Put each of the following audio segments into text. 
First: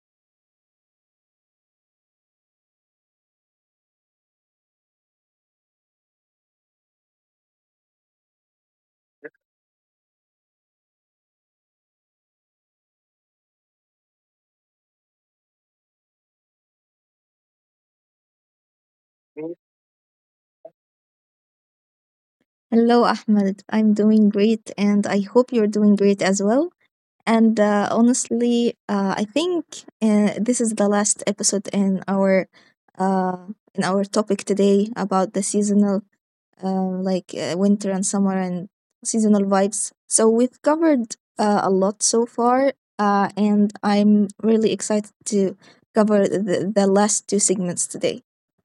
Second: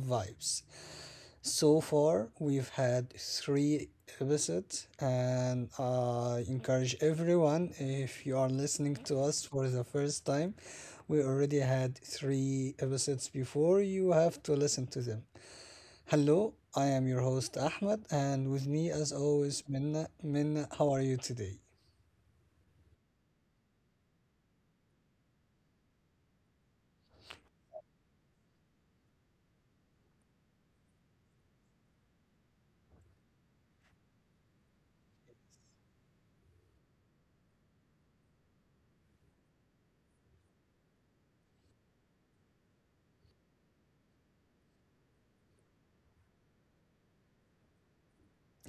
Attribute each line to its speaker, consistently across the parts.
Speaker 1: Vibes. So far, we've had three episodes, and I encourage everyone, if you are listening to us for the first time, we already had three episodes before. You have to listen to them. Hello, I am your host Ahmed, and with me, as always, Minna. Minna, how are you today?
Speaker 2: Hello, Ahmed. I'm doing great, and I hope you're doing great as well. And honestly, I think this is the last episode uh, in our topic today about the seasonal, like winter and summer and seasonal vibes. So we've covered a lot so far, and I'm really excited to cover the last two segments today.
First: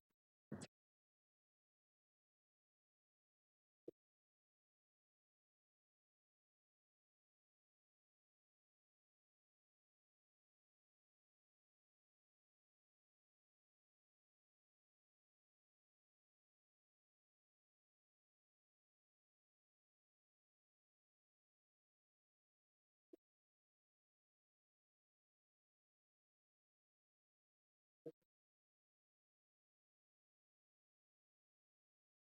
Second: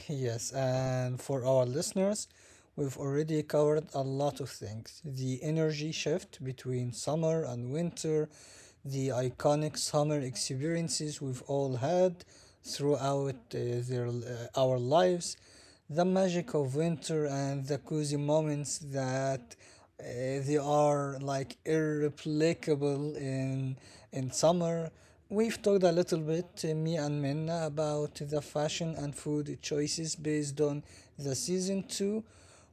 Speaker 1: Yes, and for our listeners, we've already covered a lot of things. The energy shift between summer and winter, the iconic summer experiences we've all had throughout our lives, the magic of winter and the cozy moments that they are like irreplicable in summer. We've talked a little bit, me and Minna, about the fashion and food choices based on the season too.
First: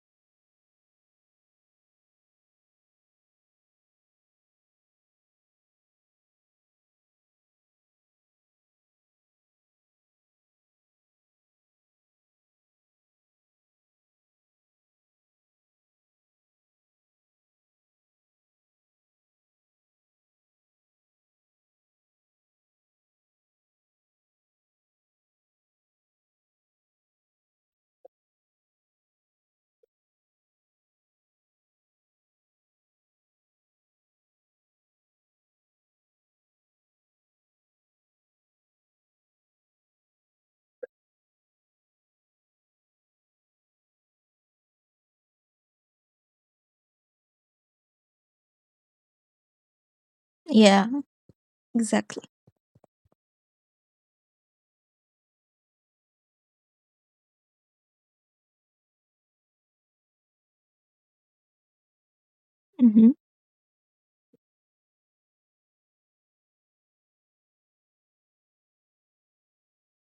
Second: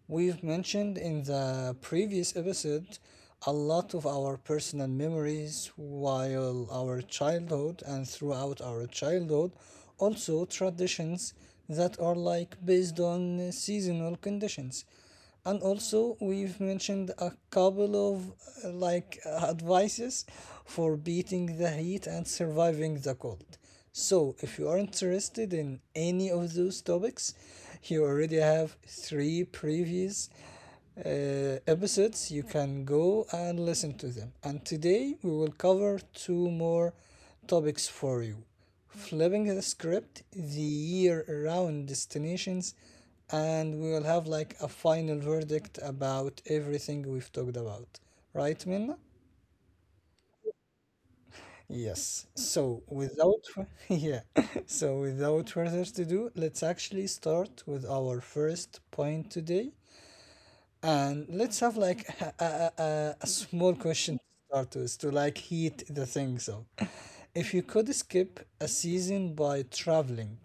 Speaker 1: We've mentioned in the previous episode a lot of our personal memories while our childhood and throughout our childhood, also traditions that are like based on seasonal conditions, and also we've mentioned a couple of advices for beating the heat and surviving the cold. So if you are interested in any of those topics, you already have three previews episodes. You can go and listen to them. And today we will cover two more topics for you: flipping the script, the year round destinations, and we will have like a final verdict about everything we've talked about. Right, Minna?
Speaker 2: Yeah, exactly.
Speaker 1: Yes. So without yeah, so without further ado, let's actually start with our first point today. And let's have like a small question to start with to like heat the things up. If you could skip a season by traveling,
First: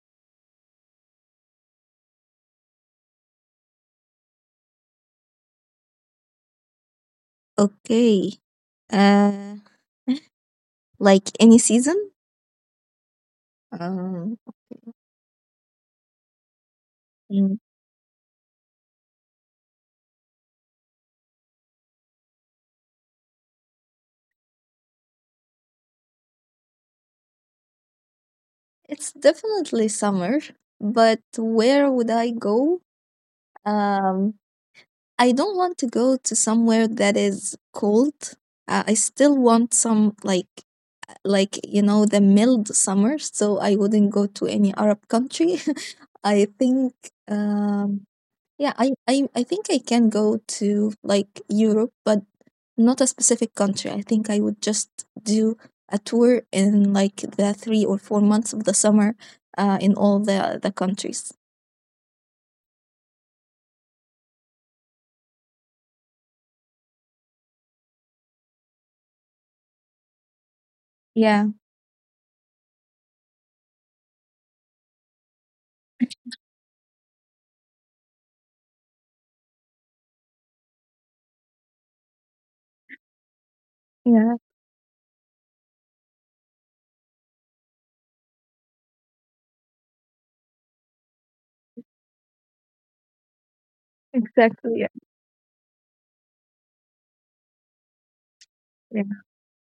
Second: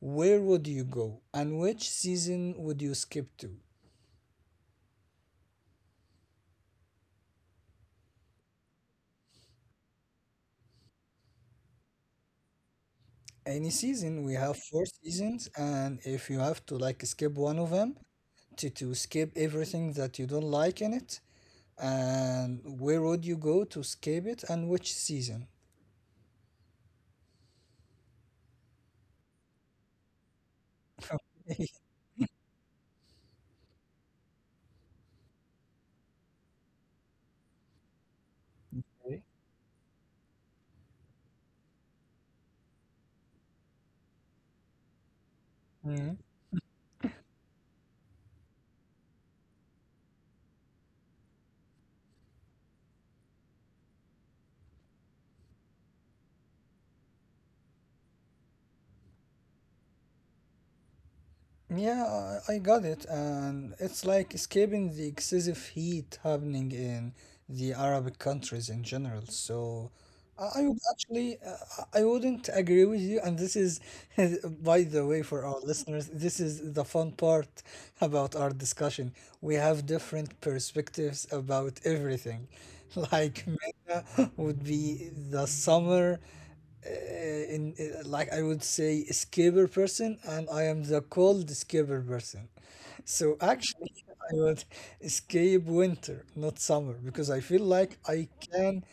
Speaker 1: where would you go and which season would you skip to?
Speaker 2: Okay. Uh, like any season?
Speaker 1: Any season. We have
Speaker 2: Um,
Speaker 1: four seasons, and if you have to like skip one of
Speaker 2: mm,
Speaker 1: them to skip everything that you don't like in it, and where would you go to skip it and which season?
Speaker 2: it's definitely summer, but where would I go? Um, I don't want to go to somewhere that is cold. I still want some like the mild summer, so I wouldn't go to any Arab country. I
Speaker 1: Okay.
Speaker 2: think, um yeah, I think I can go to like Europe, but not a specific country. I think I would just do a tour in like the 3 or 4 months of the summer, in all the countries.
Speaker 1: Yeah, I got it. And it's like escaping the excessive heat happening in the Arabic countries in general. So I
Speaker 2: Yeah,
Speaker 1: would actually, I wouldn't agree with you. And this is, by the way, for our listeners, this is the fun part about our discussion. We have different perspectives about everything. Like
Speaker 2: yeah,
Speaker 1: Mena would be the summer in like I would say scaber person, and I am the cold scaber person. So actually
Speaker 2: exactly. Yeah,
Speaker 1: I would escape winter, not summer, because I feel like I
Speaker 2: yeah.
Speaker 1: can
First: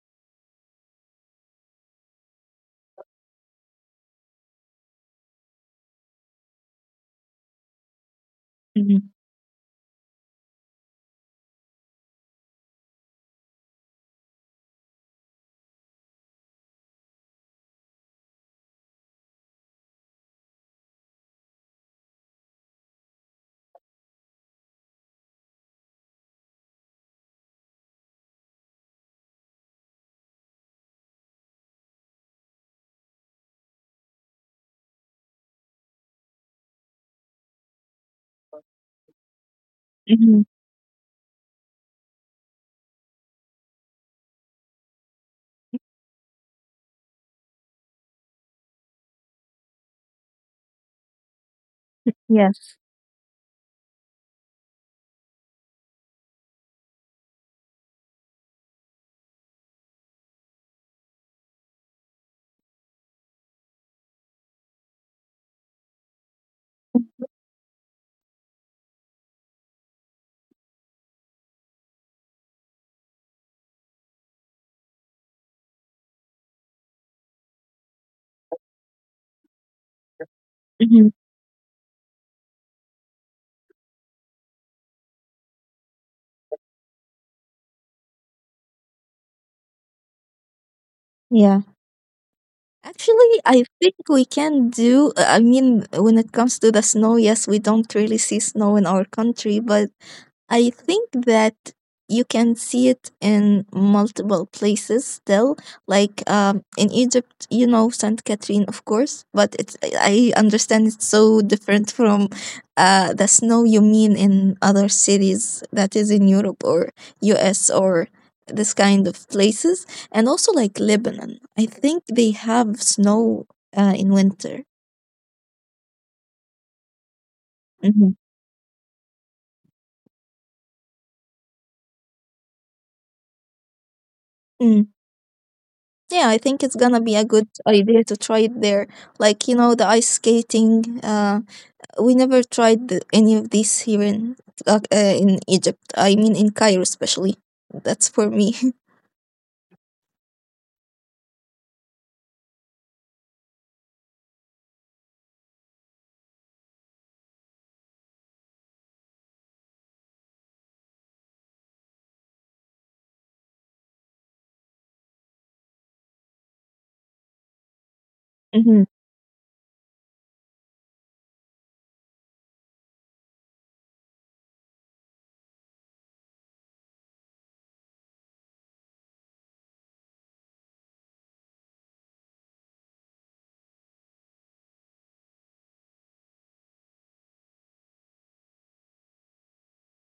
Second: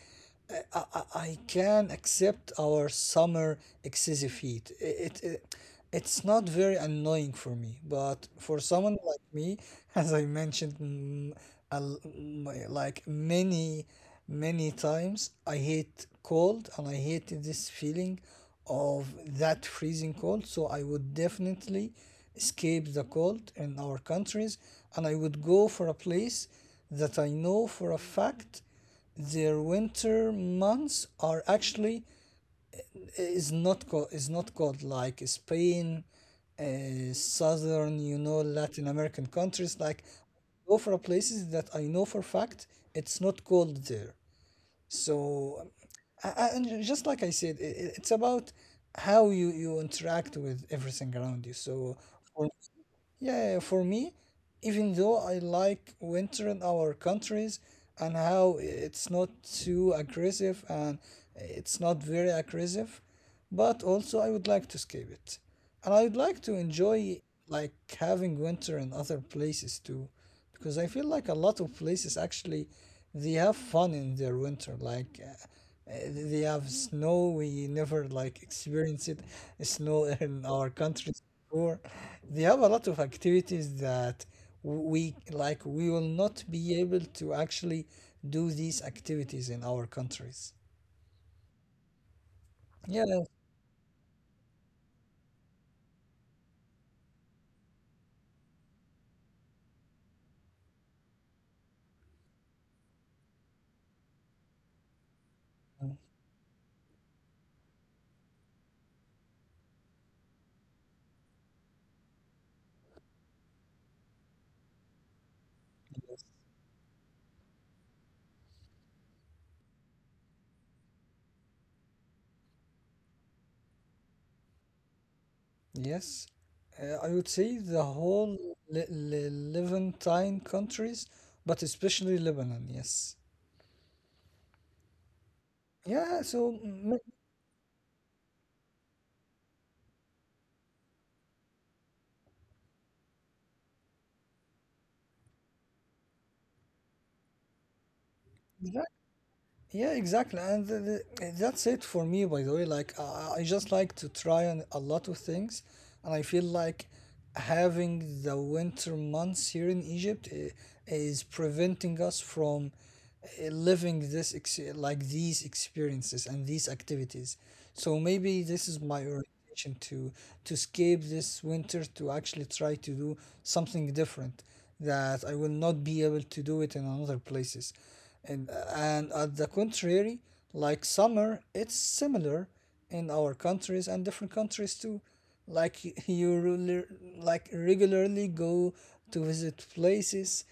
Speaker 1: I can accept our summer excessive heat. It, it it's not very annoying for me, but for someone
Speaker 2: Mhm.
Speaker 1: like me, as I mentioned, mm, a l- like many times, I hate cold and I hate this feeling of that freezing cold. So I would definitely escape the cold in our countries, and I would go for a place that I know for a fact. Their winter months are actually is not cold, is not cold, like Spain, southern, you know, Latin American countries. Like,
Speaker 2: Mhm.
Speaker 1: go for places that I know for fact it's not cold there. So, and just like I said, it's about how you interact with everything around you. So,
Speaker 2: Yes.
Speaker 1: yeah, yeah, for me, even though I like winter in our countries and how it's not too aggressive and it's not very aggressive, but also I would like to escape it. And I would like to enjoy like having winter in other places too, because I feel like a lot of places actually they have fun in their winter. Like uh, they have snow. We never like experience it snow in our
Speaker 2: Mhm.
Speaker 1: countries before. They have a lot of activities that we like. We will not be able to actually do these activities in our countries.
Speaker 2: Yeah.
Speaker 1: Yeah.
Speaker 2: Actually, I think we can do. I mean, when it comes to the snow, yes, we don't really see snow in our country, but I think that you can see it in multiple places still,
Speaker 1: uh,
Speaker 2: like in Egypt, Saint Catherine, of course, but it's, I understand it's so different from the snow you mean in other cities that is in
Speaker 1: Yes.
Speaker 2: Europe or US or this kind of places. And also like Lebanon, I think they have snow in winter.
Speaker 1: Yes. I would say the whole
Speaker 2: Mhm.
Speaker 1: Levantine countries, but especially Lebanon, yes.
Speaker 2: Mm.
Speaker 1: Yeah, so
Speaker 2: Yeah, I think
Speaker 1: mm,
Speaker 2: it's gonna be a good idea to try it there. Like, the ice skating. We never tried any of these here in Egypt. I mean, in Cairo especially. That's for me.
Speaker 1: yeah, yeah, exactly, and that's it for me. By the way, like I just like to try on a lot of things, and I feel like having the winter months here in Egypt is preventing us from living this ex like these experiences and these activities. So maybe this is
Speaker 2: Mm-hmm,
Speaker 1: my orientation to escape this winter to actually try to do something different that I will not be able to do it in another places. And at the contrary, like summer, it's similar in our countries and different countries too. Like you really, like regularly go to visit places,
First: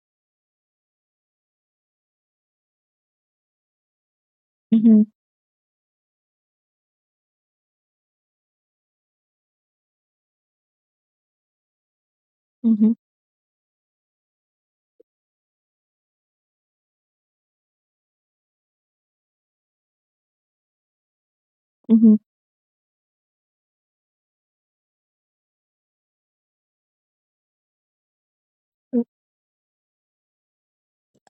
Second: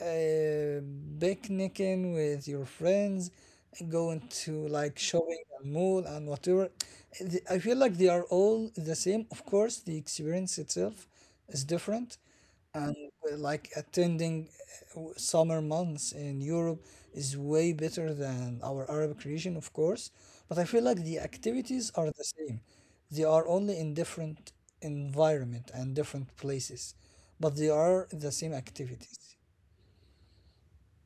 Speaker 1: uh, picnicking with your friends, going to like
Speaker 2: mm-hmm,
Speaker 1: shopping and mall and whatever. I feel like they are all the same. Of course, the experience itself is different,
Speaker 2: mm-hmm,
Speaker 1: and like attending summer months in Europe is way better than our Arabic region, of course. But I feel like the activities
Speaker 2: mm-hmm.
Speaker 1: are the same. They are only in different environment and different places, but they are the same activities.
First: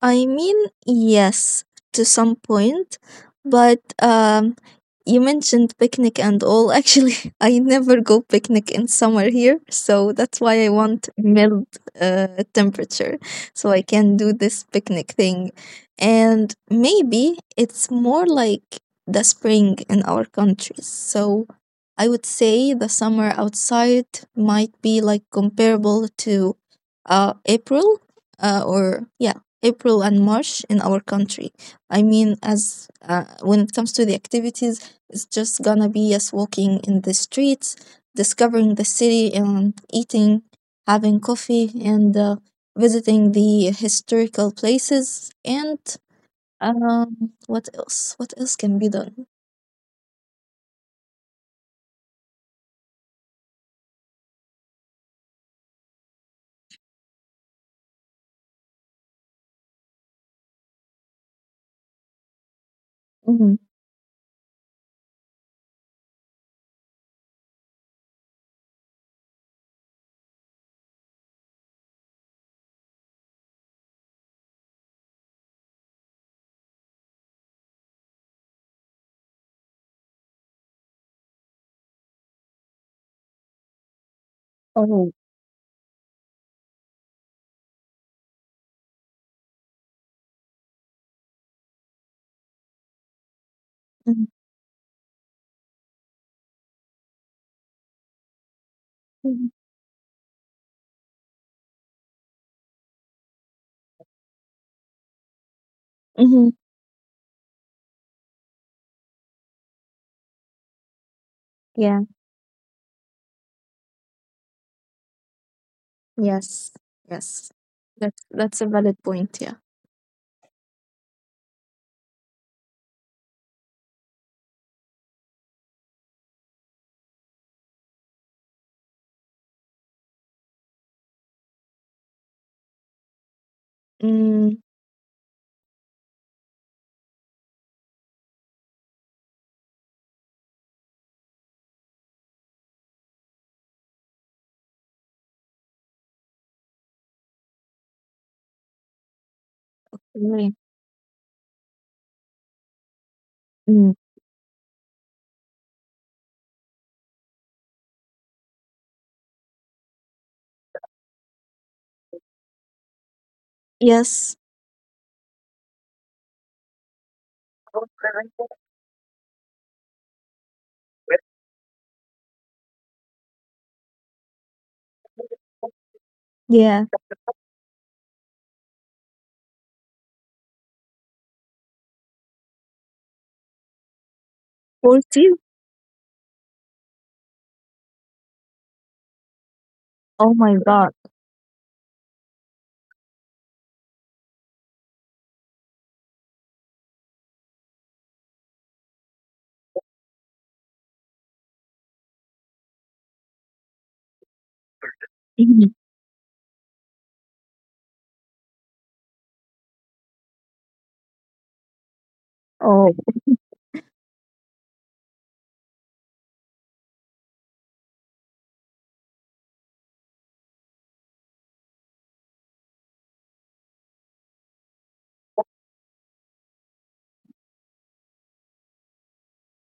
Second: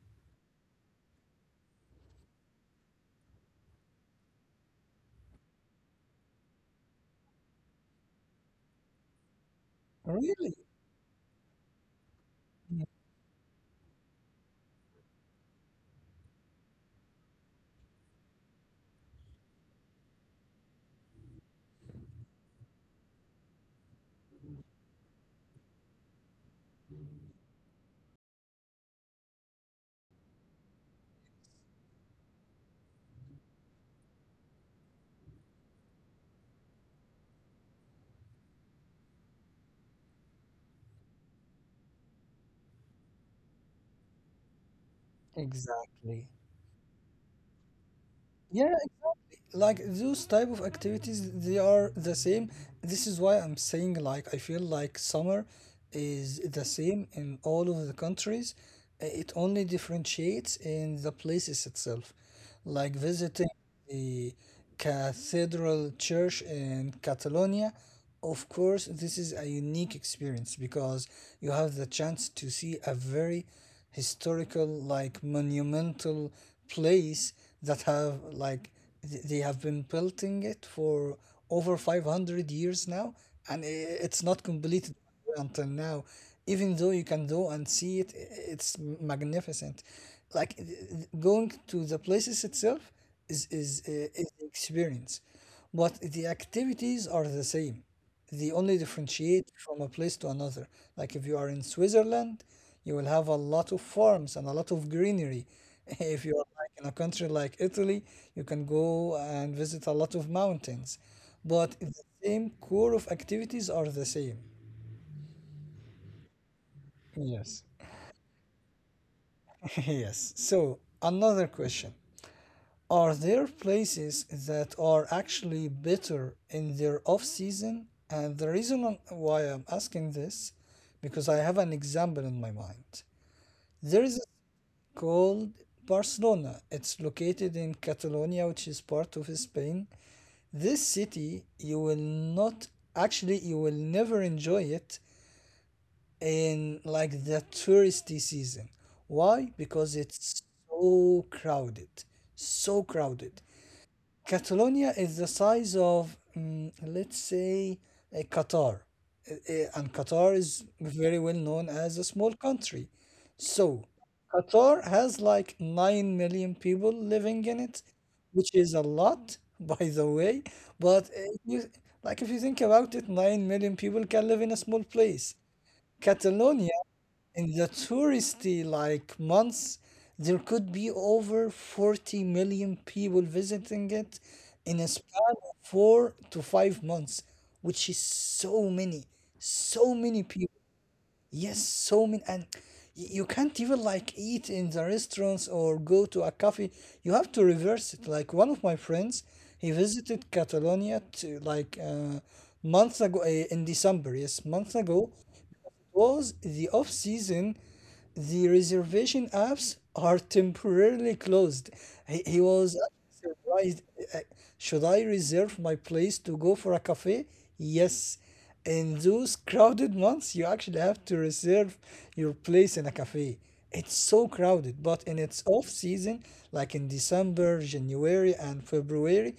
Speaker 2: I mean, yes, to some point, but you mentioned picnic and all. Actually, I never go picnic in summer here, so that's
Speaker 1: Really?
Speaker 2: why I want mild
Speaker 1: Mm,
Speaker 2: temperature so I can do this picnic thing. And maybe it's more like the spring in our countries. So I would say the summer outside might be like comparable to April, or yeah, April and March in our country. I mean, as when it comes to the activities, it's just gonna be us walking in the streets, discovering the city, and eating, having coffee, and visiting the historical places. And
Speaker 1: exactly.
Speaker 2: what else? What else can be
Speaker 1: Yeah,
Speaker 2: done?
Speaker 1: like those type of activities they are the same. This is why I'm saying like I feel like summer is the same in all of the countries. It only differentiates in the places itself, like
Speaker 2: Mm-hmm.
Speaker 1: visiting the cathedral church in Catalonia. Of course, this is a unique experience because you have the chance to see a very historical, like monumental place that have like they have been building it for over 500 years now, and it's not
Speaker 2: Oh.
Speaker 1: completed until now. Even though you can go and see it, it's magnificent. Like going to the places itself is is uh,
Speaker 2: Mm-hmm.
Speaker 1: is the experience, but the activities are the same. They only differentiate from a place to another. Like if you are in Switzerland, you will have a lot of farms and a lot of greenery. If
Speaker 2: Mm-hmm.
Speaker 1: you are like in a country like Italy, you can go and visit a lot of mountains, but
Speaker 2: Yeah.
Speaker 1: the same core of activities are the same.
Speaker 2: Yes. Yes.
Speaker 1: Yes.
Speaker 2: That's a valid point. Yeah.
Speaker 1: Yes. So, another question. Are there places that are actually better in their off season? And the reason why I'm asking this, because I have an example in my mind. There is a
Speaker 2: Mm.
Speaker 1: city called Barcelona. It's located in Catalonia, which is part of Spain. This city, you will not actually, you will never enjoy it in like the touristy season. Why? Because
Speaker 2: Right.
Speaker 1: it's so crowded, so crowded.
Speaker 2: Mm.
Speaker 1: Catalonia is the size of, mm, let's say, a Qatar. And Qatar is very well known as a small country. So,
Speaker 2: Yes.
Speaker 1: Qatar has like 9 million people living in it, which is a lot, by the way, but like if you think about it, 9 million people can live in a small place.
Speaker 2: Yeah.
Speaker 1: Catalonia in the touristy like months, there could be over 40 million people visiting it in a
Speaker 2: 40?
Speaker 1: span of 4 to 5 months, which is so many, so
Speaker 2: Oh
Speaker 1: many
Speaker 2: my
Speaker 1: people.
Speaker 2: god.
Speaker 1: Yes, so many, and you can't even like eat in the restaurants or go to a cafe. You have to reverse it. Like one of my friends, he visited Catalonia to like months ago in December. Yes, months ago,
Speaker 2: Mhm.
Speaker 1: was the off season, the reservation apps are temporarily closed. He
Speaker 2: Oh,
Speaker 1: was surprised. uh, Should I reserve my place to go for a cafe? Yes. In those crowded months, you actually have to reserve your place in a cafe. It's so crowded, but in its off season, like in December, January, and February,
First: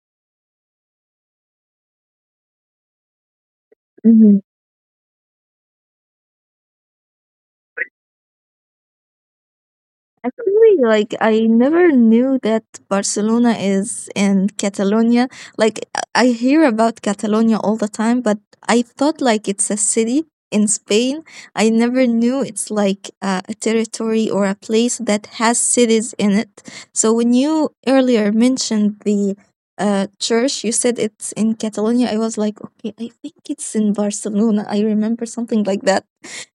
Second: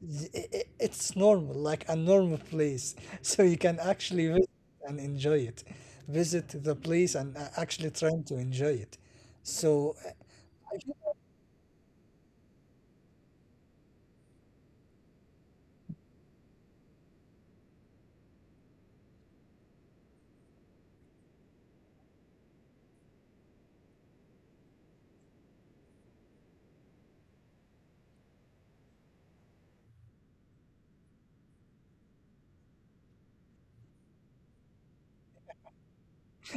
Speaker 1: It's normal, like a normal place. So you can actually
Speaker 2: mhm.
Speaker 1: visit and enjoy it. Visit the place and actually trying to enjoy it. So,
Speaker 2: Actually,
Speaker 1: I-
Speaker 2: like I never knew that Barcelona is in Catalonia. Like I hear about Catalonia all the time, but I thought like it's a city in Spain. I never knew it's like a territory or a place that has cities in it. So when you earlier mentioned the church, you said it's in Catalonia. I was like, okay, I think it's in Barcelona. I remember something like that.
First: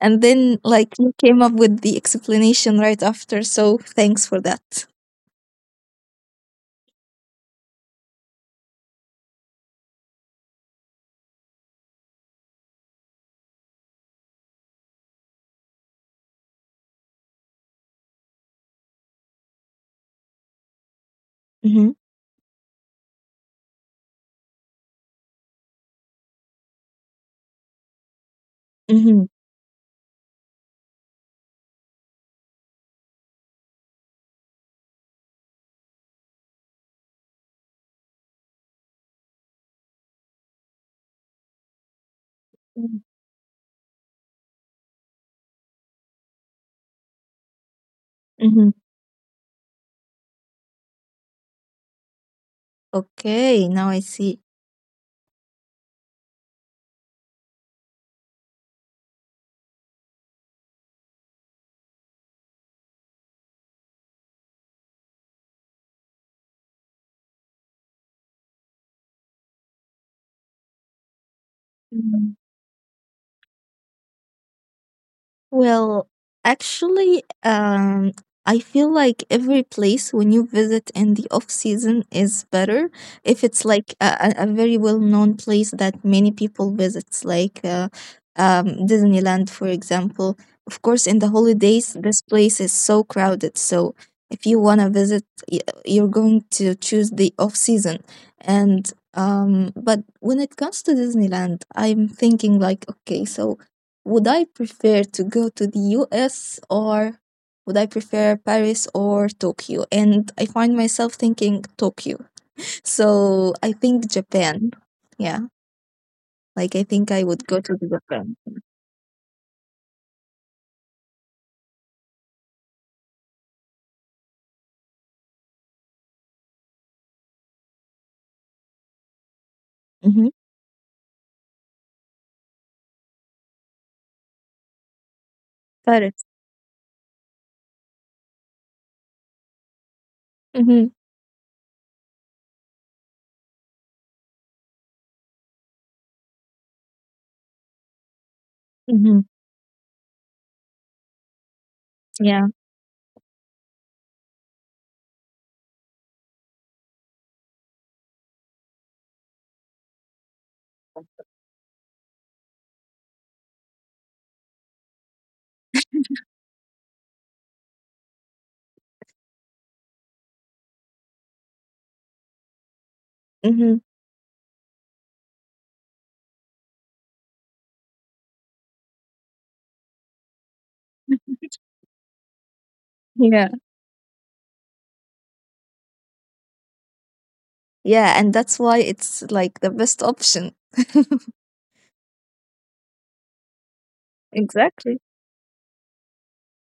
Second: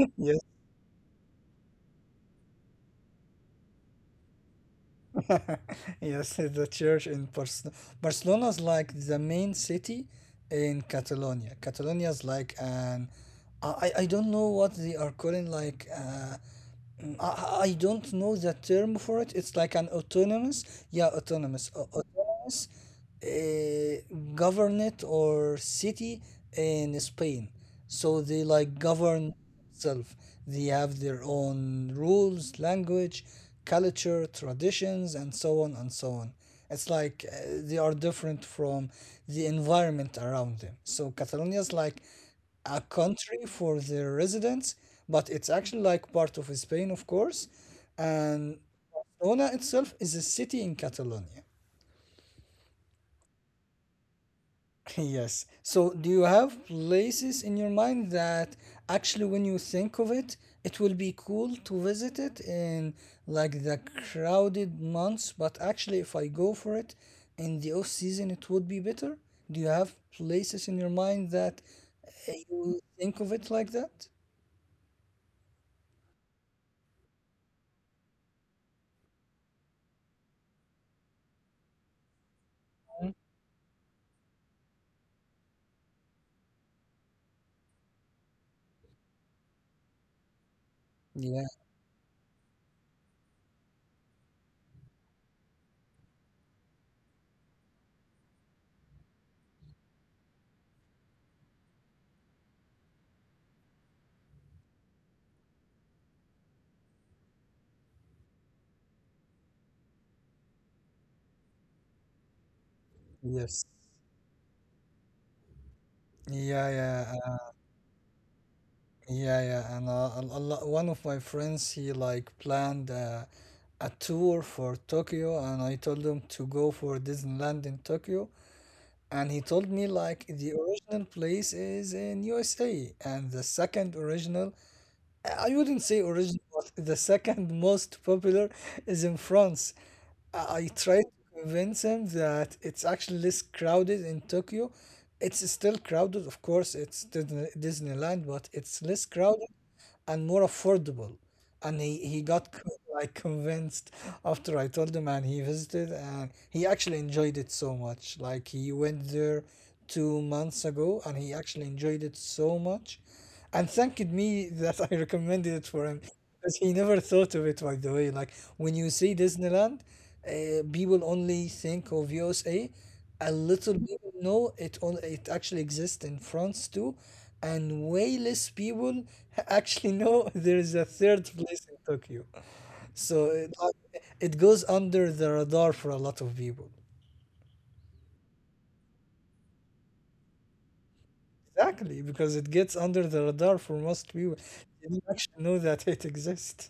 Speaker 2: And
Speaker 1: yes,
Speaker 2: then, like, you came up with the explanation right after. So, thanks for that.
Speaker 1: yes, the church in Barcelona. Barcelona is like the main city in Catalonia. Catalonia is like an, I don't know what they are calling like. I don't know the term for it. It's like an autonomous, yeah,
Speaker 2: Mm-hmm.
Speaker 1: autonomous, autonomous government or city in Spain. So they
Speaker 2: Mm-hmm.
Speaker 1: like govern itself. They have their own rules, language, culture, traditions, and so on and so on. It's like they are different from the environment around them. So Catalonia is like
Speaker 2: Mm-hmm.
Speaker 1: a country for their residents, but it's actually like part of Spain, of course.
Speaker 2: Mm-hmm.
Speaker 1: And Barcelona itself is a city in Catalonia.
Speaker 2: Okay, now I see.
Speaker 1: Yes. So, do you have places in your mind that actually, when you think of it, it will be cool to visit it in like the crowded months? But actually, if I go for it in the off season, it would be better. Do you have places in your mind that you think of it like that?
Speaker 2: Well, actually, I feel like every place when you visit in the off season is better if it's like a very well known place that many people visits, like Disneyland, for example. Of course, in the holidays, this place is so crowded. So if you wanna visit, y- you're going to choose the off season. And but when it comes to Disneyland, I'm thinking like, okay, so would I prefer to go to the US or would I prefer Paris or Tokyo? And I find myself thinking Tokyo. So I
Speaker 1: Yes.
Speaker 2: think Japan. Yeah. Like I
Speaker 1: Yeah,
Speaker 2: think I would
Speaker 1: yeah,
Speaker 2: go to the Japan.
Speaker 1: yeah, yeah. And one of my friends, he like planned a tour for Tokyo, and I told him to go for Disneyland in Tokyo, and he told
Speaker 2: Mm-hmm.
Speaker 1: me like the original place is in USA, and the second original. I
Speaker 2: Paris.
Speaker 1: wouldn't say original, but the second most popular is in France. I
Speaker 2: Mm-hmm.
Speaker 1: I tried to convince him that it's actually less crowded in Tokyo. It's still crowded, of course, it's Disneyland, but it's less
Speaker 2: Mm-hmm.
Speaker 1: crowded and more affordable, and he got
Speaker 2: Yeah.
Speaker 1: like convinced after I told him, and he visited, and he actually enjoyed it so much. Like he went there 2 months ago, and he actually enjoyed it so much, and thanked me that I recommended it for him. Because he never thought of it, by the way. Like when you say Disneyland, people only think of USA, a little
Speaker 2: Mm-hmm.
Speaker 1: people know it on it actually exists in France too, and way less people actually know there is a third place in Tokyo. So
Speaker 2: Yeah.
Speaker 1: it goes under the radar for a lot of people.
Speaker 2: Yeah. And that's why it's like the best option.
Speaker 1: Exactly, because it gets under the radar for most people. They
Speaker 2: Exactly.
Speaker 1: don't actually know that it exists.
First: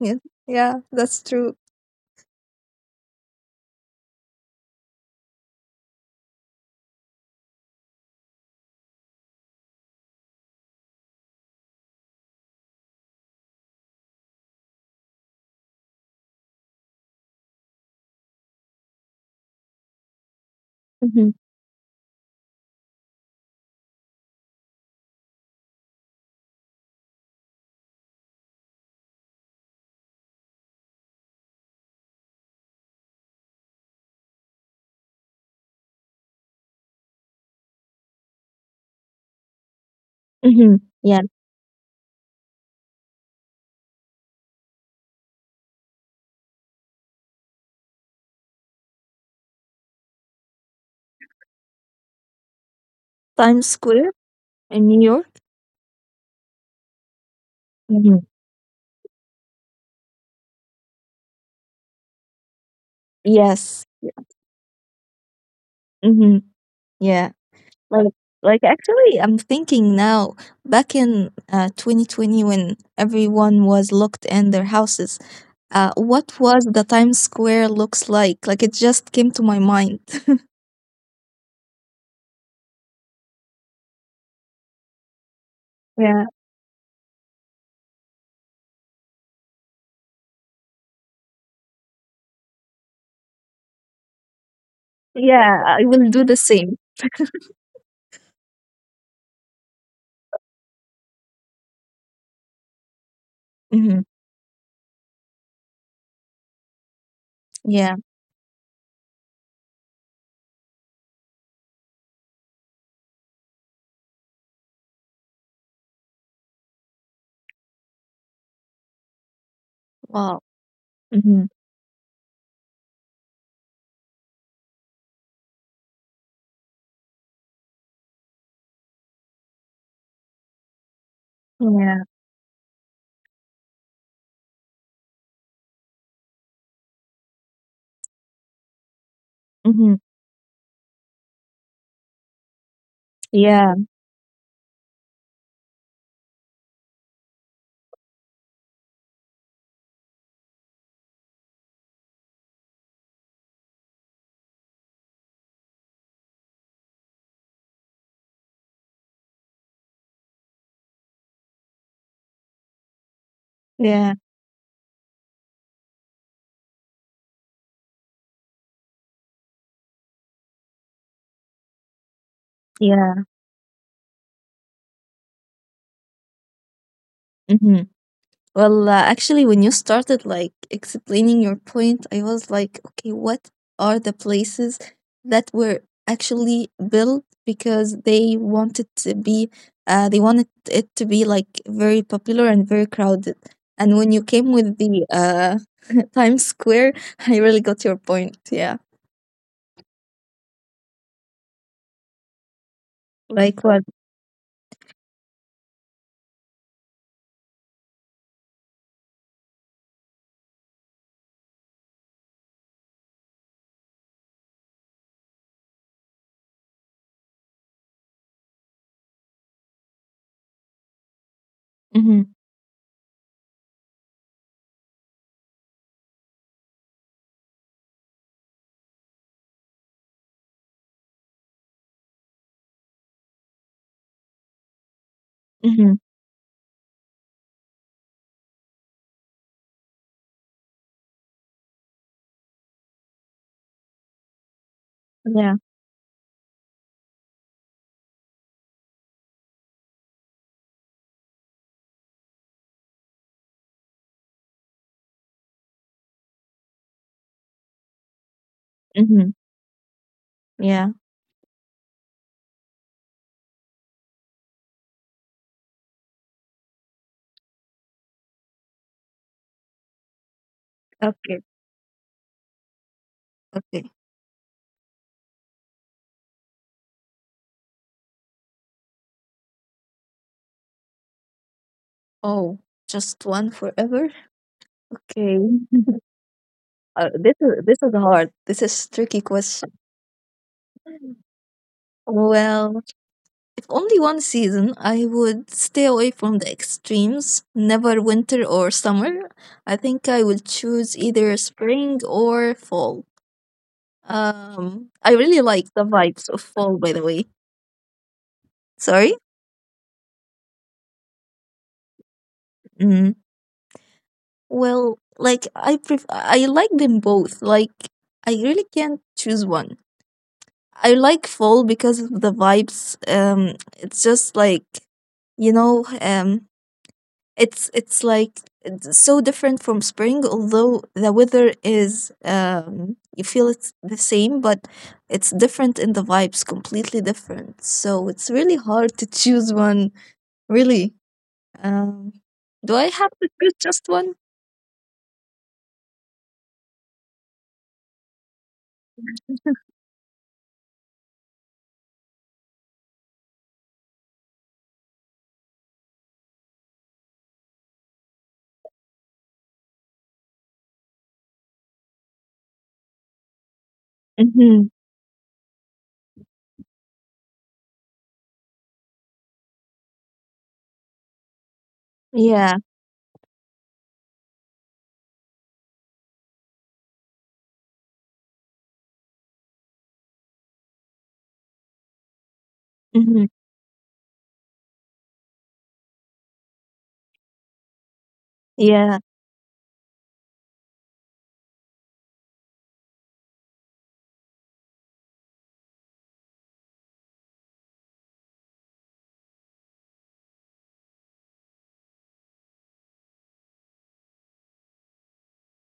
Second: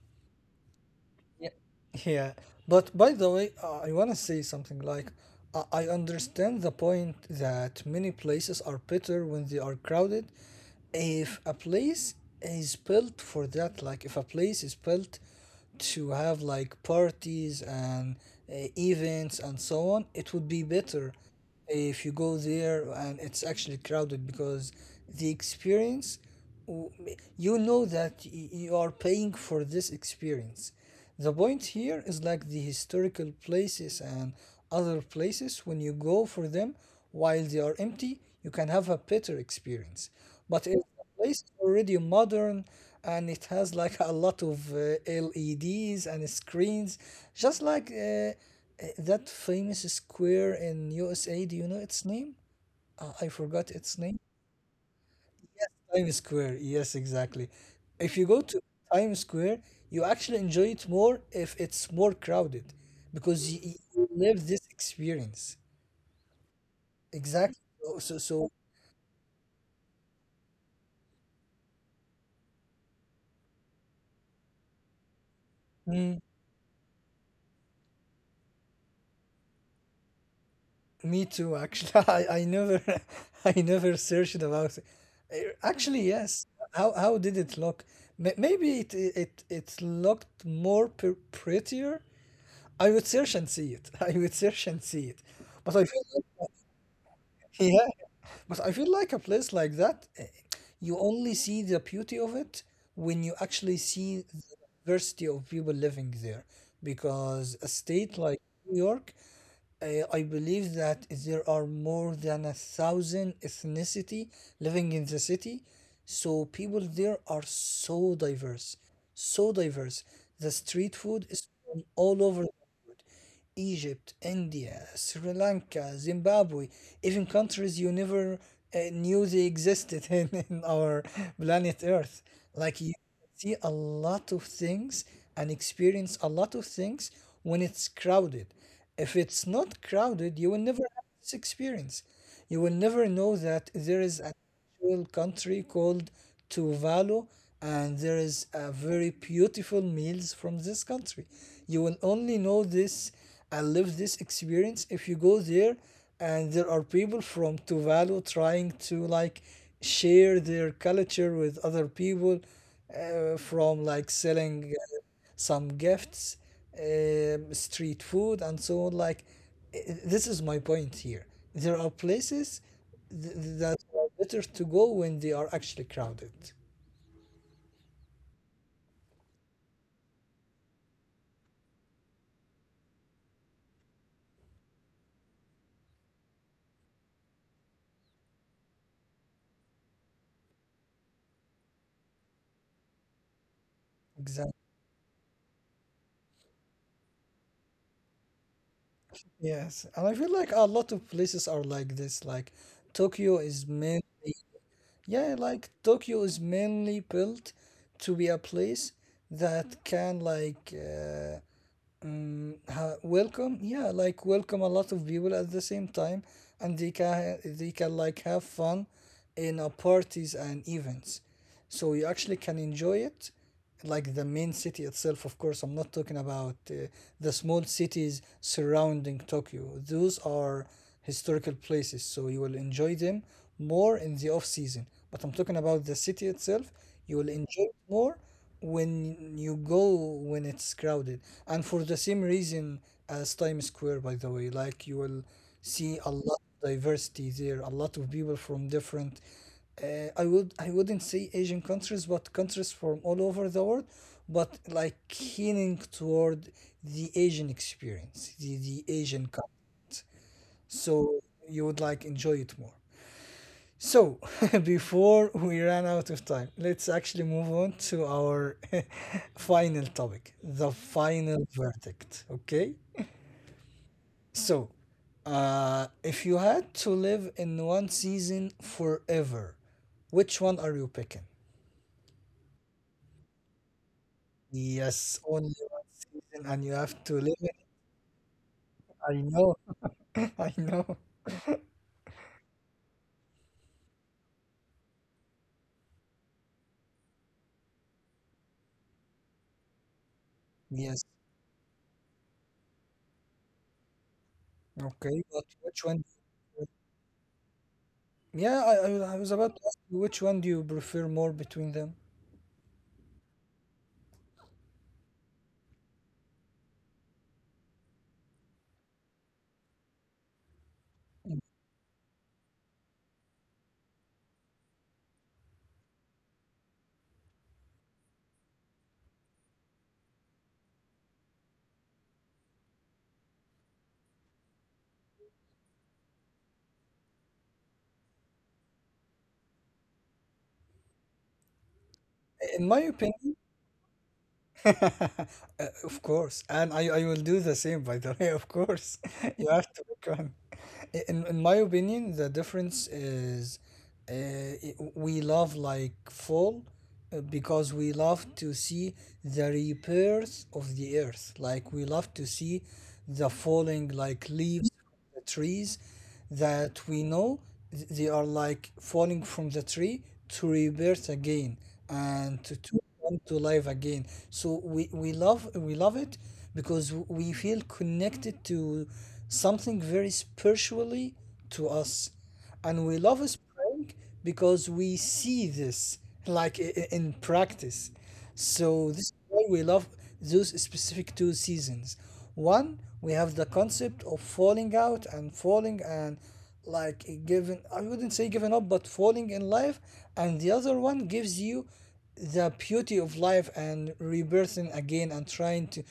Speaker 2: Yeah. Yeah. That's
Speaker 1: Yeah,
Speaker 2: true.
Speaker 1: yeah. But by the way, I want to say something like I understand the point that many places are better when they are crowded. If a place is built for that, like if a place is built to have like parties and events and so on, it would be better
Speaker 2: Mm-hmm.
Speaker 1: if you go there and it's actually crowded because the experience w- you know that you are paying for this experience. The point here is like the historical places and other places, when you go for them while they are empty, you can have a better experience. But if
Speaker 2: Mm-hmm.
Speaker 1: the
Speaker 2: Yeah.
Speaker 1: place is already modern and it has like a lot of LEDs and screens, just like that famous square in USA, do you know its name? I forgot
Speaker 2: Times
Speaker 1: its name.
Speaker 2: Square in New York.
Speaker 1: Times Square, yes, exactly. If you go
Speaker 2: Mm-hmm.
Speaker 1: to Times Square, you actually enjoy it more if it's more crowded because you
Speaker 2: Yes. Yeah.
Speaker 1: live this experience.
Speaker 2: Mm-hmm. Yeah.
Speaker 1: Exactly. So, so,
Speaker 2: Like,
Speaker 1: so,
Speaker 2: like, actually, I'm thinking now. Back in 2020, when everyone was locked in their houses,
Speaker 1: mm,
Speaker 2: what was the Times Square looks like? Like, it just came to my mind.
Speaker 1: me too, actually. I never I never searched about it. Actually, yes.
Speaker 2: Yeah,
Speaker 1: How did it look? Maybe it looked more prettier. I would search and see it. I would search and see it. But I feel
Speaker 2: yeah, I
Speaker 1: like,
Speaker 2: will do the same.
Speaker 1: yeah, but I feel like a place like that, you only see the beauty of it when you actually see the
Speaker 2: Hmm.
Speaker 1: diversity of people living there. Because a state like
Speaker 2: Yeah.
Speaker 1: New York, I believe that there are more than a thousand ethnicity living in the city, so people there are so diverse, so diverse. The street
Speaker 2: Wow.
Speaker 1: food is from
Speaker 2: Hmm.
Speaker 1: all over the world. Egypt, India, Sri Lanka, Zimbabwe, even countries you never knew they existed in our planet Earth,
Speaker 2: Yeah.
Speaker 1: like you see a lot of things and experience a lot of things when it's crowded. If it's not crowded, you
Speaker 2: Hmm.
Speaker 1: will never have this experience. You will never know that there is a
Speaker 2: Yeah.
Speaker 1: actual country called Tuvalu, and there is a very beautiful meals from this country. You will only know this and live this experience if you go there, and there are people from Tuvalu trying to like share their culture with other people, from like selling
Speaker 2: Yeah.
Speaker 1: some gifts, street food, and so on. This is my point here. There are places th-
Speaker 2: Yeah.
Speaker 1: that are better to go when they are actually crowded.
Speaker 2: Hmm. Well, actually, when you started like explaining your point, I was like, okay, what are the places that were actually built because they wanted it to be like very popular and very crowded. And when you
Speaker 1: Exactly.
Speaker 2: came with the Times Square, I really got your point. Yeah,
Speaker 1: Yes, and I feel like a lot of places are like this. Tokyo is
Speaker 2: like what?
Speaker 1: mainly, yeah, like Tokyo is mainly built to be a place that can like welcome, yeah, like welcome a lot of people at the same time, and they can like have fun in parties and events, so you actually
Speaker 2: Mm-hmm.
Speaker 1: can enjoy it, like the main city itself. Of course I'm not talking about the small cities surrounding Tokyo. Those are historical places, so you will enjoy them more in the off season, but I'm talking about the
Speaker 2: Mm-hmm.
Speaker 1: city itself. You will enjoy it more when you go, when it's crowded, and for the same reason as Times Square. By the way, like you will
Speaker 2: Yeah.
Speaker 1: see a lot of diversity there, a lot of people from different I would, I wouldn't say Asian countries, but countries from all over the world, but like leaning toward the Asian experience, the Asian
Speaker 2: Mm-hmm.
Speaker 1: content,
Speaker 2: Yeah.
Speaker 1: so you would like enjoy it more. So, before we ran out of time, let's actually move on to our final topic, the final
Speaker 2: Okay.
Speaker 1: verdict. Okay?
Speaker 2: Okay.
Speaker 1: So, if you had to live in one season forever, which one are you picking?
Speaker 2: Oh, just one forever.
Speaker 1: Yes,
Speaker 2: Okay.
Speaker 1: only one season, and you have
Speaker 2: Uh,
Speaker 1: to live
Speaker 2: this
Speaker 1: in.
Speaker 2: is this is hard. This is
Speaker 1: I
Speaker 2: tricky
Speaker 1: know,
Speaker 2: question.
Speaker 1: I know.
Speaker 2: Well, if only one season, I would stay away from the extremes. Never winter or summer. I think I will
Speaker 1: Yes.
Speaker 2: choose either spring or fall.
Speaker 1: Okay,
Speaker 2: I
Speaker 1: but
Speaker 2: really like
Speaker 1: which one?
Speaker 2: the vibes of fall. By the way,
Speaker 1: Yeah, I was
Speaker 2: sorry.
Speaker 1: about to ask you which one do you prefer more between them?
Speaker 2: Mm. Well, like I like them both. Like I really can't choose one. I like fall because of the vibes. It's just like, you know, um, it's like it's so different from spring. Although the weather is, you feel it's the same, but it's different in the vibes, completely different. So it's really hard to choose one. Really, um,
Speaker 1: In my
Speaker 2: do I have
Speaker 1: opinion,
Speaker 2: to choose just one?
Speaker 1: Of course, and I will do the same, by the way, of course. You have to become. In my opinion, the difference is uh, we love like fall, because we love to see the rebirth of the earth. Like we love to see the falling like leaves,
Speaker 2: Mm-hmm.
Speaker 1: the trees that we know they are like falling from the tree to rebirth again and
Speaker 2: Yeah.
Speaker 1: to come to life again, so we love we love it because we feel connected to something very spiritually to us, and we love
Speaker 2: Mm-hmm.
Speaker 1: spring wrong because we see this like in practice. So this is
Speaker 2: Yeah.
Speaker 1: why we love those specific two seasons. One, we have the concept of falling out and falling and like giving, I wouldn't say giving up, but falling in life. And the other one gives you the beauty of life and rebirthing again and trying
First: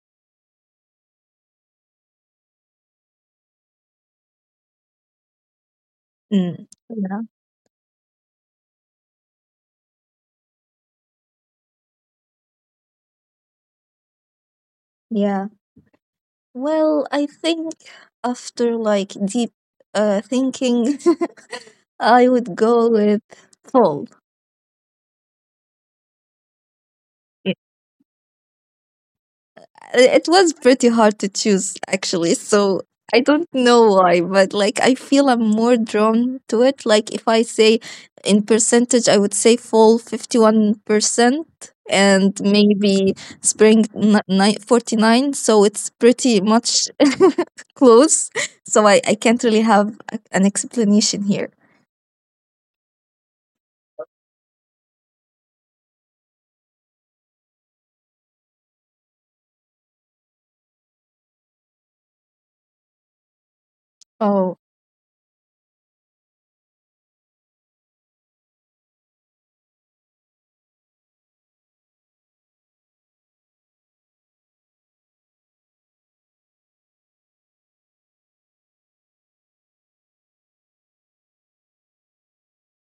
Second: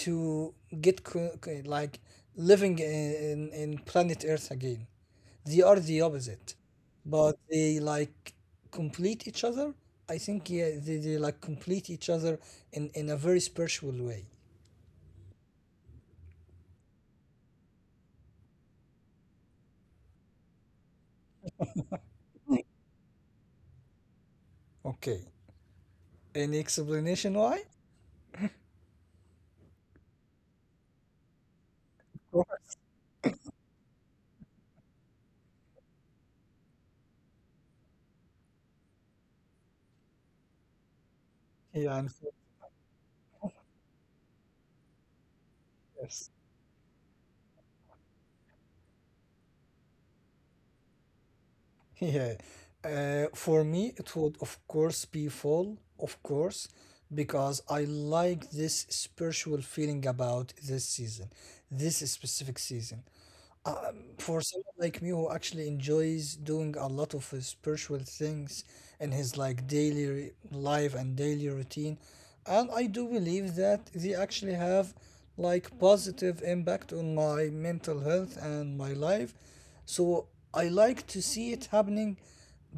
Speaker 1: to get like living in planet Earth again. They are the opposite
Speaker 2: Mm. Yeah.
Speaker 1: but they like complete each other. I think yeah, they like complete each other in a very spiritual way.
Speaker 2: Yeah. Well, I think after like deep thinking, I would go with fall.
Speaker 1: Okay. Any explanation
Speaker 2: I-
Speaker 1: why?
Speaker 2: It was pretty hard to choose actually,
Speaker 1: Oh,
Speaker 2: so I don't know why, but like I feel I'm more drawn to it. Like if I say in percentage, I would say fall 51%
Speaker 1: yeah,
Speaker 2: and maybe spring 49, so it's pretty
Speaker 1: yes.
Speaker 2: much close. So I can't really have an explanation here.
Speaker 1: Yeah. For me, it would of course be fall, of course, because I like this spiritual feeling about this season, this specific season. Um, for
Speaker 2: Oh,
Speaker 1: someone like me who actually enjoys doing a lot of spiritual things in his like daily life and daily routine, and I do believe that they actually have like positive impact on my mental health and my life. So I like to see it happening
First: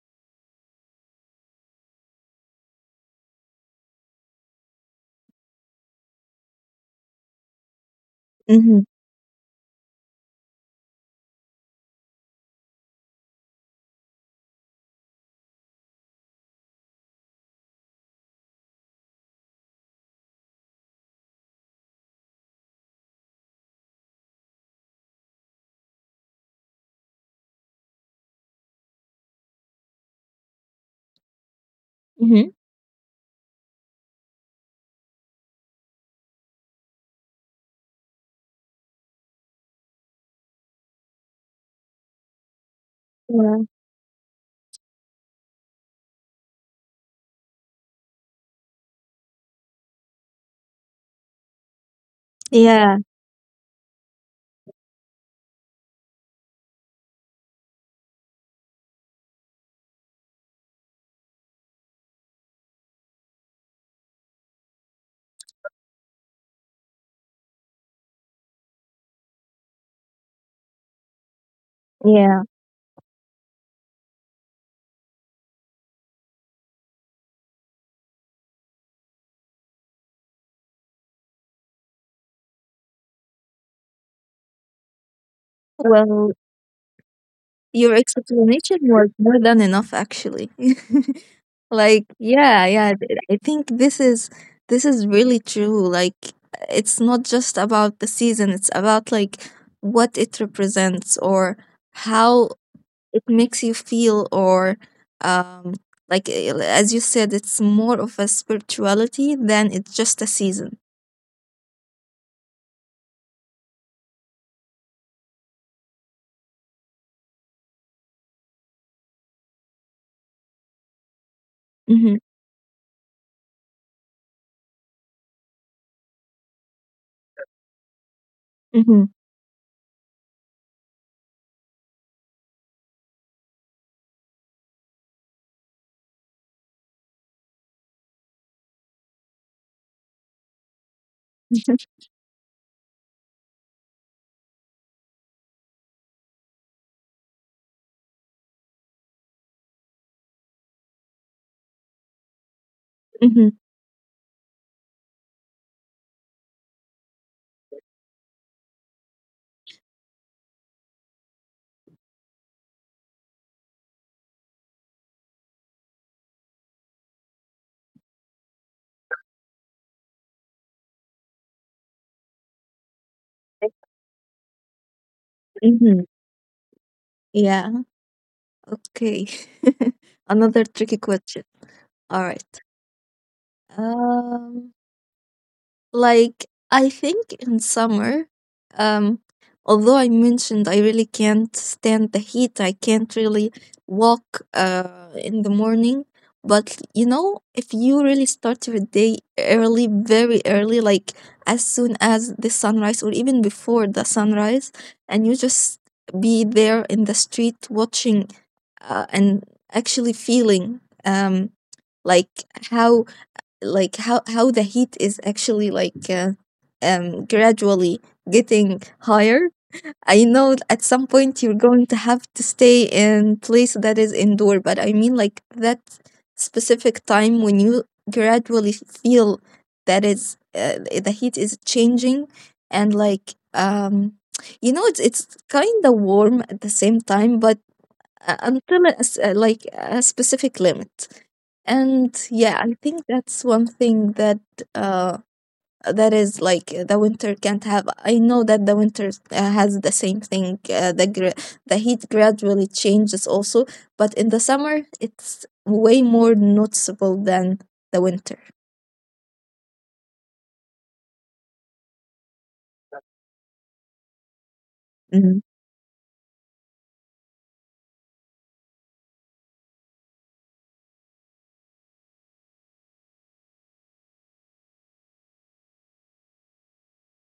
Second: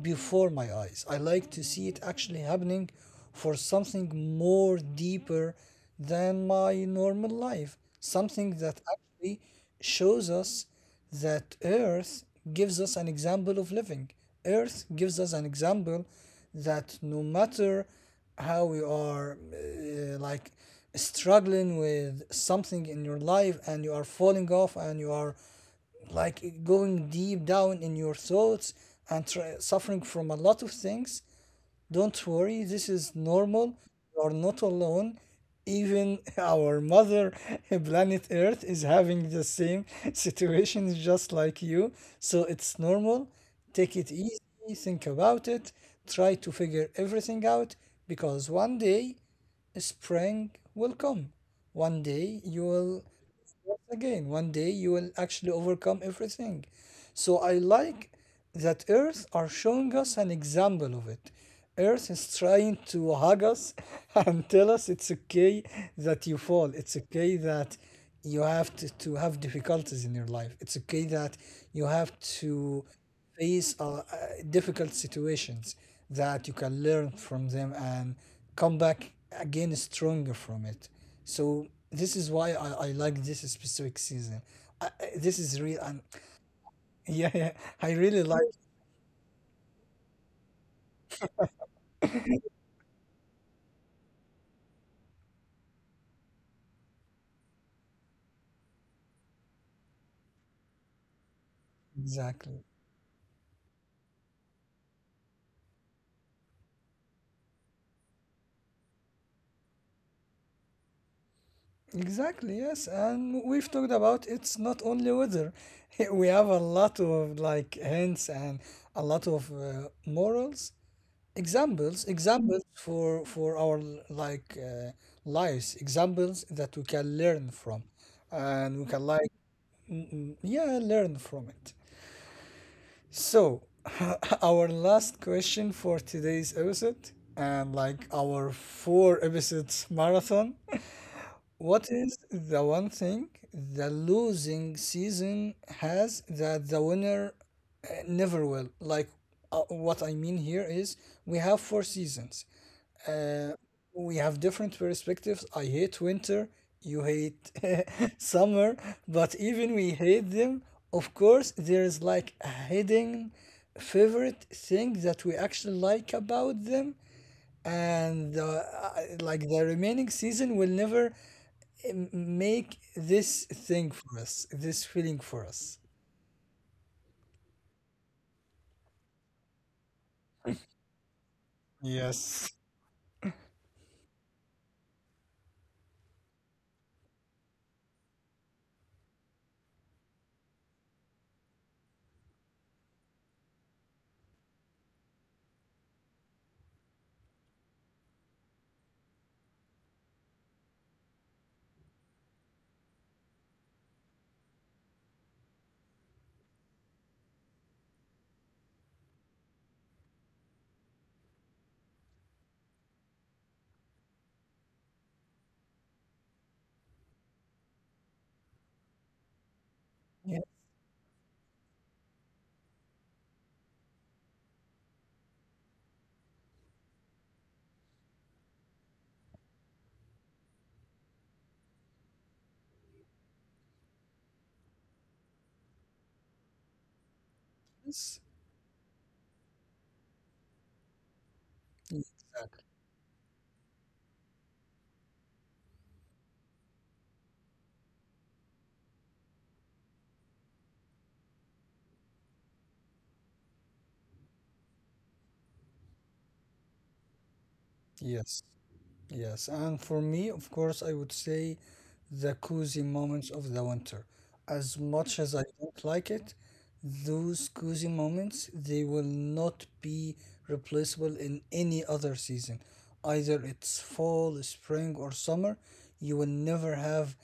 Speaker 1: before my eyes. I like to see it actually happening for something more deeper than my normal life, something that
Speaker 2: mm-hmm,
Speaker 1: actually shows us that Earth gives us an example of living. Earth gives us an example that no matter how we are like struggling with something in your life and you are falling off and you are like going deep down in your thoughts and suffering from a lot of things. Don't worry, this
Speaker 2: mm-hmm.
Speaker 1: is normal. You are not alone. Even our mother planet Earth is having the same situations just like you. So it's normal. Take it easy, think about it, try to figure everything out because one day spring will come. One day you will
Speaker 2: Yeah, yeah,
Speaker 1: again. One day you will actually overcome everything. So I like that Earth are showing us an example of it. Earth is trying to hug us and tell us it's okay that you fall. It's okay that you have to have difficulties in your life. It's okay that you have to
Speaker 2: yeah.
Speaker 1: face difficult situations that you can learn from them and come back again stronger from it. So this is why I like this specific season. This is real and
Speaker 2: Well,
Speaker 1: yeah, yeah, I
Speaker 2: your
Speaker 1: really like it.
Speaker 2: explanation was more than enough, actually. Like, yeah, yeah. I think this is really true. Like, it's not just about the season; it's about like what it represents or
Speaker 1: Exactly.
Speaker 2: how it makes you feel, or um like, as you said, it's more of a spirituality than it's just a season.
Speaker 1: Exactly, yes. And we've talked about it's not only weather. We have a lot of like hints and a lot of morals,
Speaker 2: Mm-hmm,
Speaker 1: examples for our like lives, examples that we can learn from and we can
Speaker 2: mm-hmm.
Speaker 1: like yeah learn from it. So our last question for today's episode, and like our 4 episodes marathon: what is the one thing the losing season has that the winner never will? Like what I mean here is we have 4 seasons.
Speaker 2: Mm-hmm,
Speaker 1: Uh, we have different perspectives. I hate winter, you hate summer, but even we hate them, of course, there is like a hidden favorite thing that we actually like about them, and like the remaining season will never make this thing for us, this feeling for us.
Speaker 2: mm-hmm. Yeah. Okay. Another tricky question. All
Speaker 1: Yes.
Speaker 2: right. um Like, I think in summer, um, although I mentioned I really can't stand the heat, I can't really walk in the morning. But you know, if you really start your day early, very early, like as soon as the sunrise or even before the sunrise, and you just be there in the street watching, and actually feeling, like how how the heat is actually, like, gradually getting higher. I know at some point you're going to have to stay in place that is indoor, but I mean, like that specific time when you gradually feel that is, the heat is changing, and like, it's kind of warm at the same time, but
Speaker 1: Yes.
Speaker 2: until, like, a specific limit. And yeah,
Speaker 1: Exactly.
Speaker 2: I think that's one thing that, uh that is like the winter can't have. I know that the winter has the same thing. The heat gradually changes also, but in the summer it's way more noticeable than the winter.
Speaker 1: Yes. Yes, and for me, of course, I would say the cozy moments of the winter. As much
Speaker 2: Mhm.
Speaker 1: as I don't like it, those cozy moments they will not be replaceable in any other season. Either it's fall, spring, or summer, you will never have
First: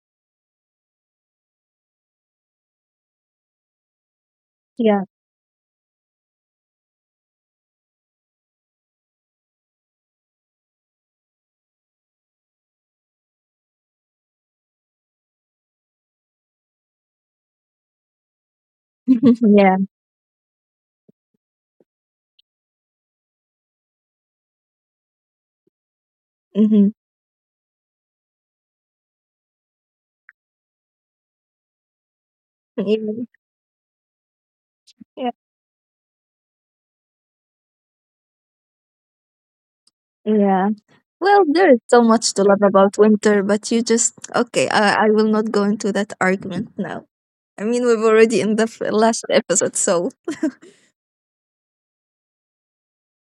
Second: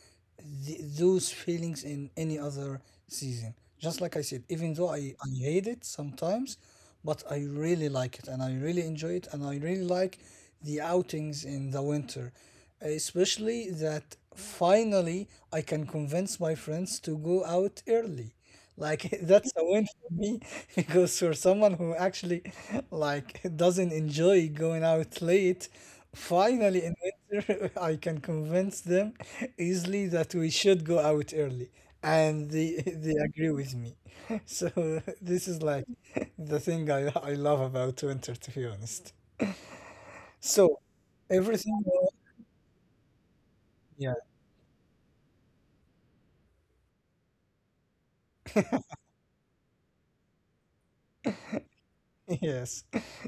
Speaker 1: those feelings in any other season. Just like I said, even though
Speaker 2: Yeah.
Speaker 1: I hate it sometimes, but I really like it and I really enjoy it and I really like the outings in the winter. Especially that finally I can convince my friends to go out early. Like that's a
Speaker 2: Yeah.
Speaker 1: win for me because for someone who actually like doesn't enjoy going out late, finally
Speaker 2: Hmm.
Speaker 1: in winter I can convince them easily that we should go out early. And they they
Speaker 2: Yeah.
Speaker 1: agree with me. So
Speaker 2: Yeah.
Speaker 1: this is like the thing I love about winter, to be honest.
Speaker 2: Yeah.
Speaker 1: So
Speaker 2: Well,
Speaker 1: everything,
Speaker 2: there is so much to love about winter, but you
Speaker 1: yeah,
Speaker 2: just okay. I will not go into that argument now. I mean, we've already in last episode, so
Speaker 1: yes.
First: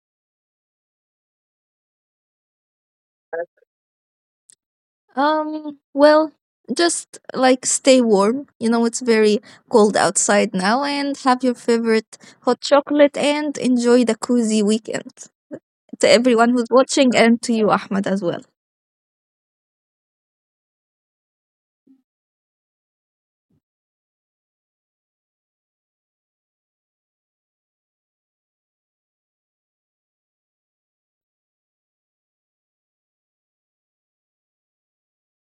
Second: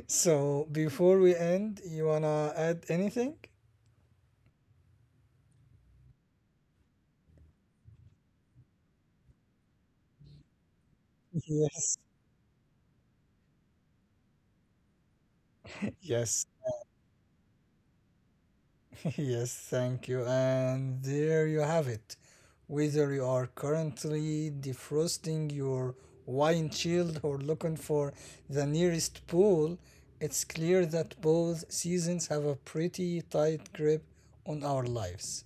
Speaker 1: So before we end, you wanna add anything?
Speaker 2: Well, just like stay warm. You know, it's very cold outside now, and have your
Speaker 1: Yes,
Speaker 2: favorite hot chocolate and enjoy the cozy weekend to
Speaker 1: yes.
Speaker 2: everyone who's watching and to you, Ahmed, as well.
Speaker 1: Yes, thank you. And there you have it. Whether you are currently defrosting your wine chilled or looking for the nearest pool, it's clear that both seasons have a pretty tight grip on our lives.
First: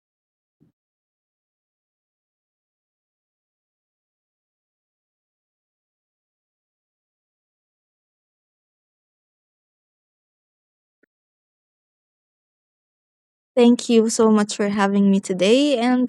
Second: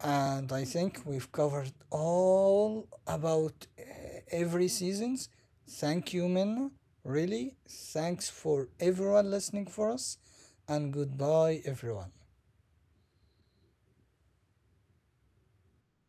Speaker 1: And I think we've covered all about every seasons. Thank you, Minna. Really, thanks for everyone listening for us. And goodbye, everyone.
Speaker 2: Thank you so much for having me today, and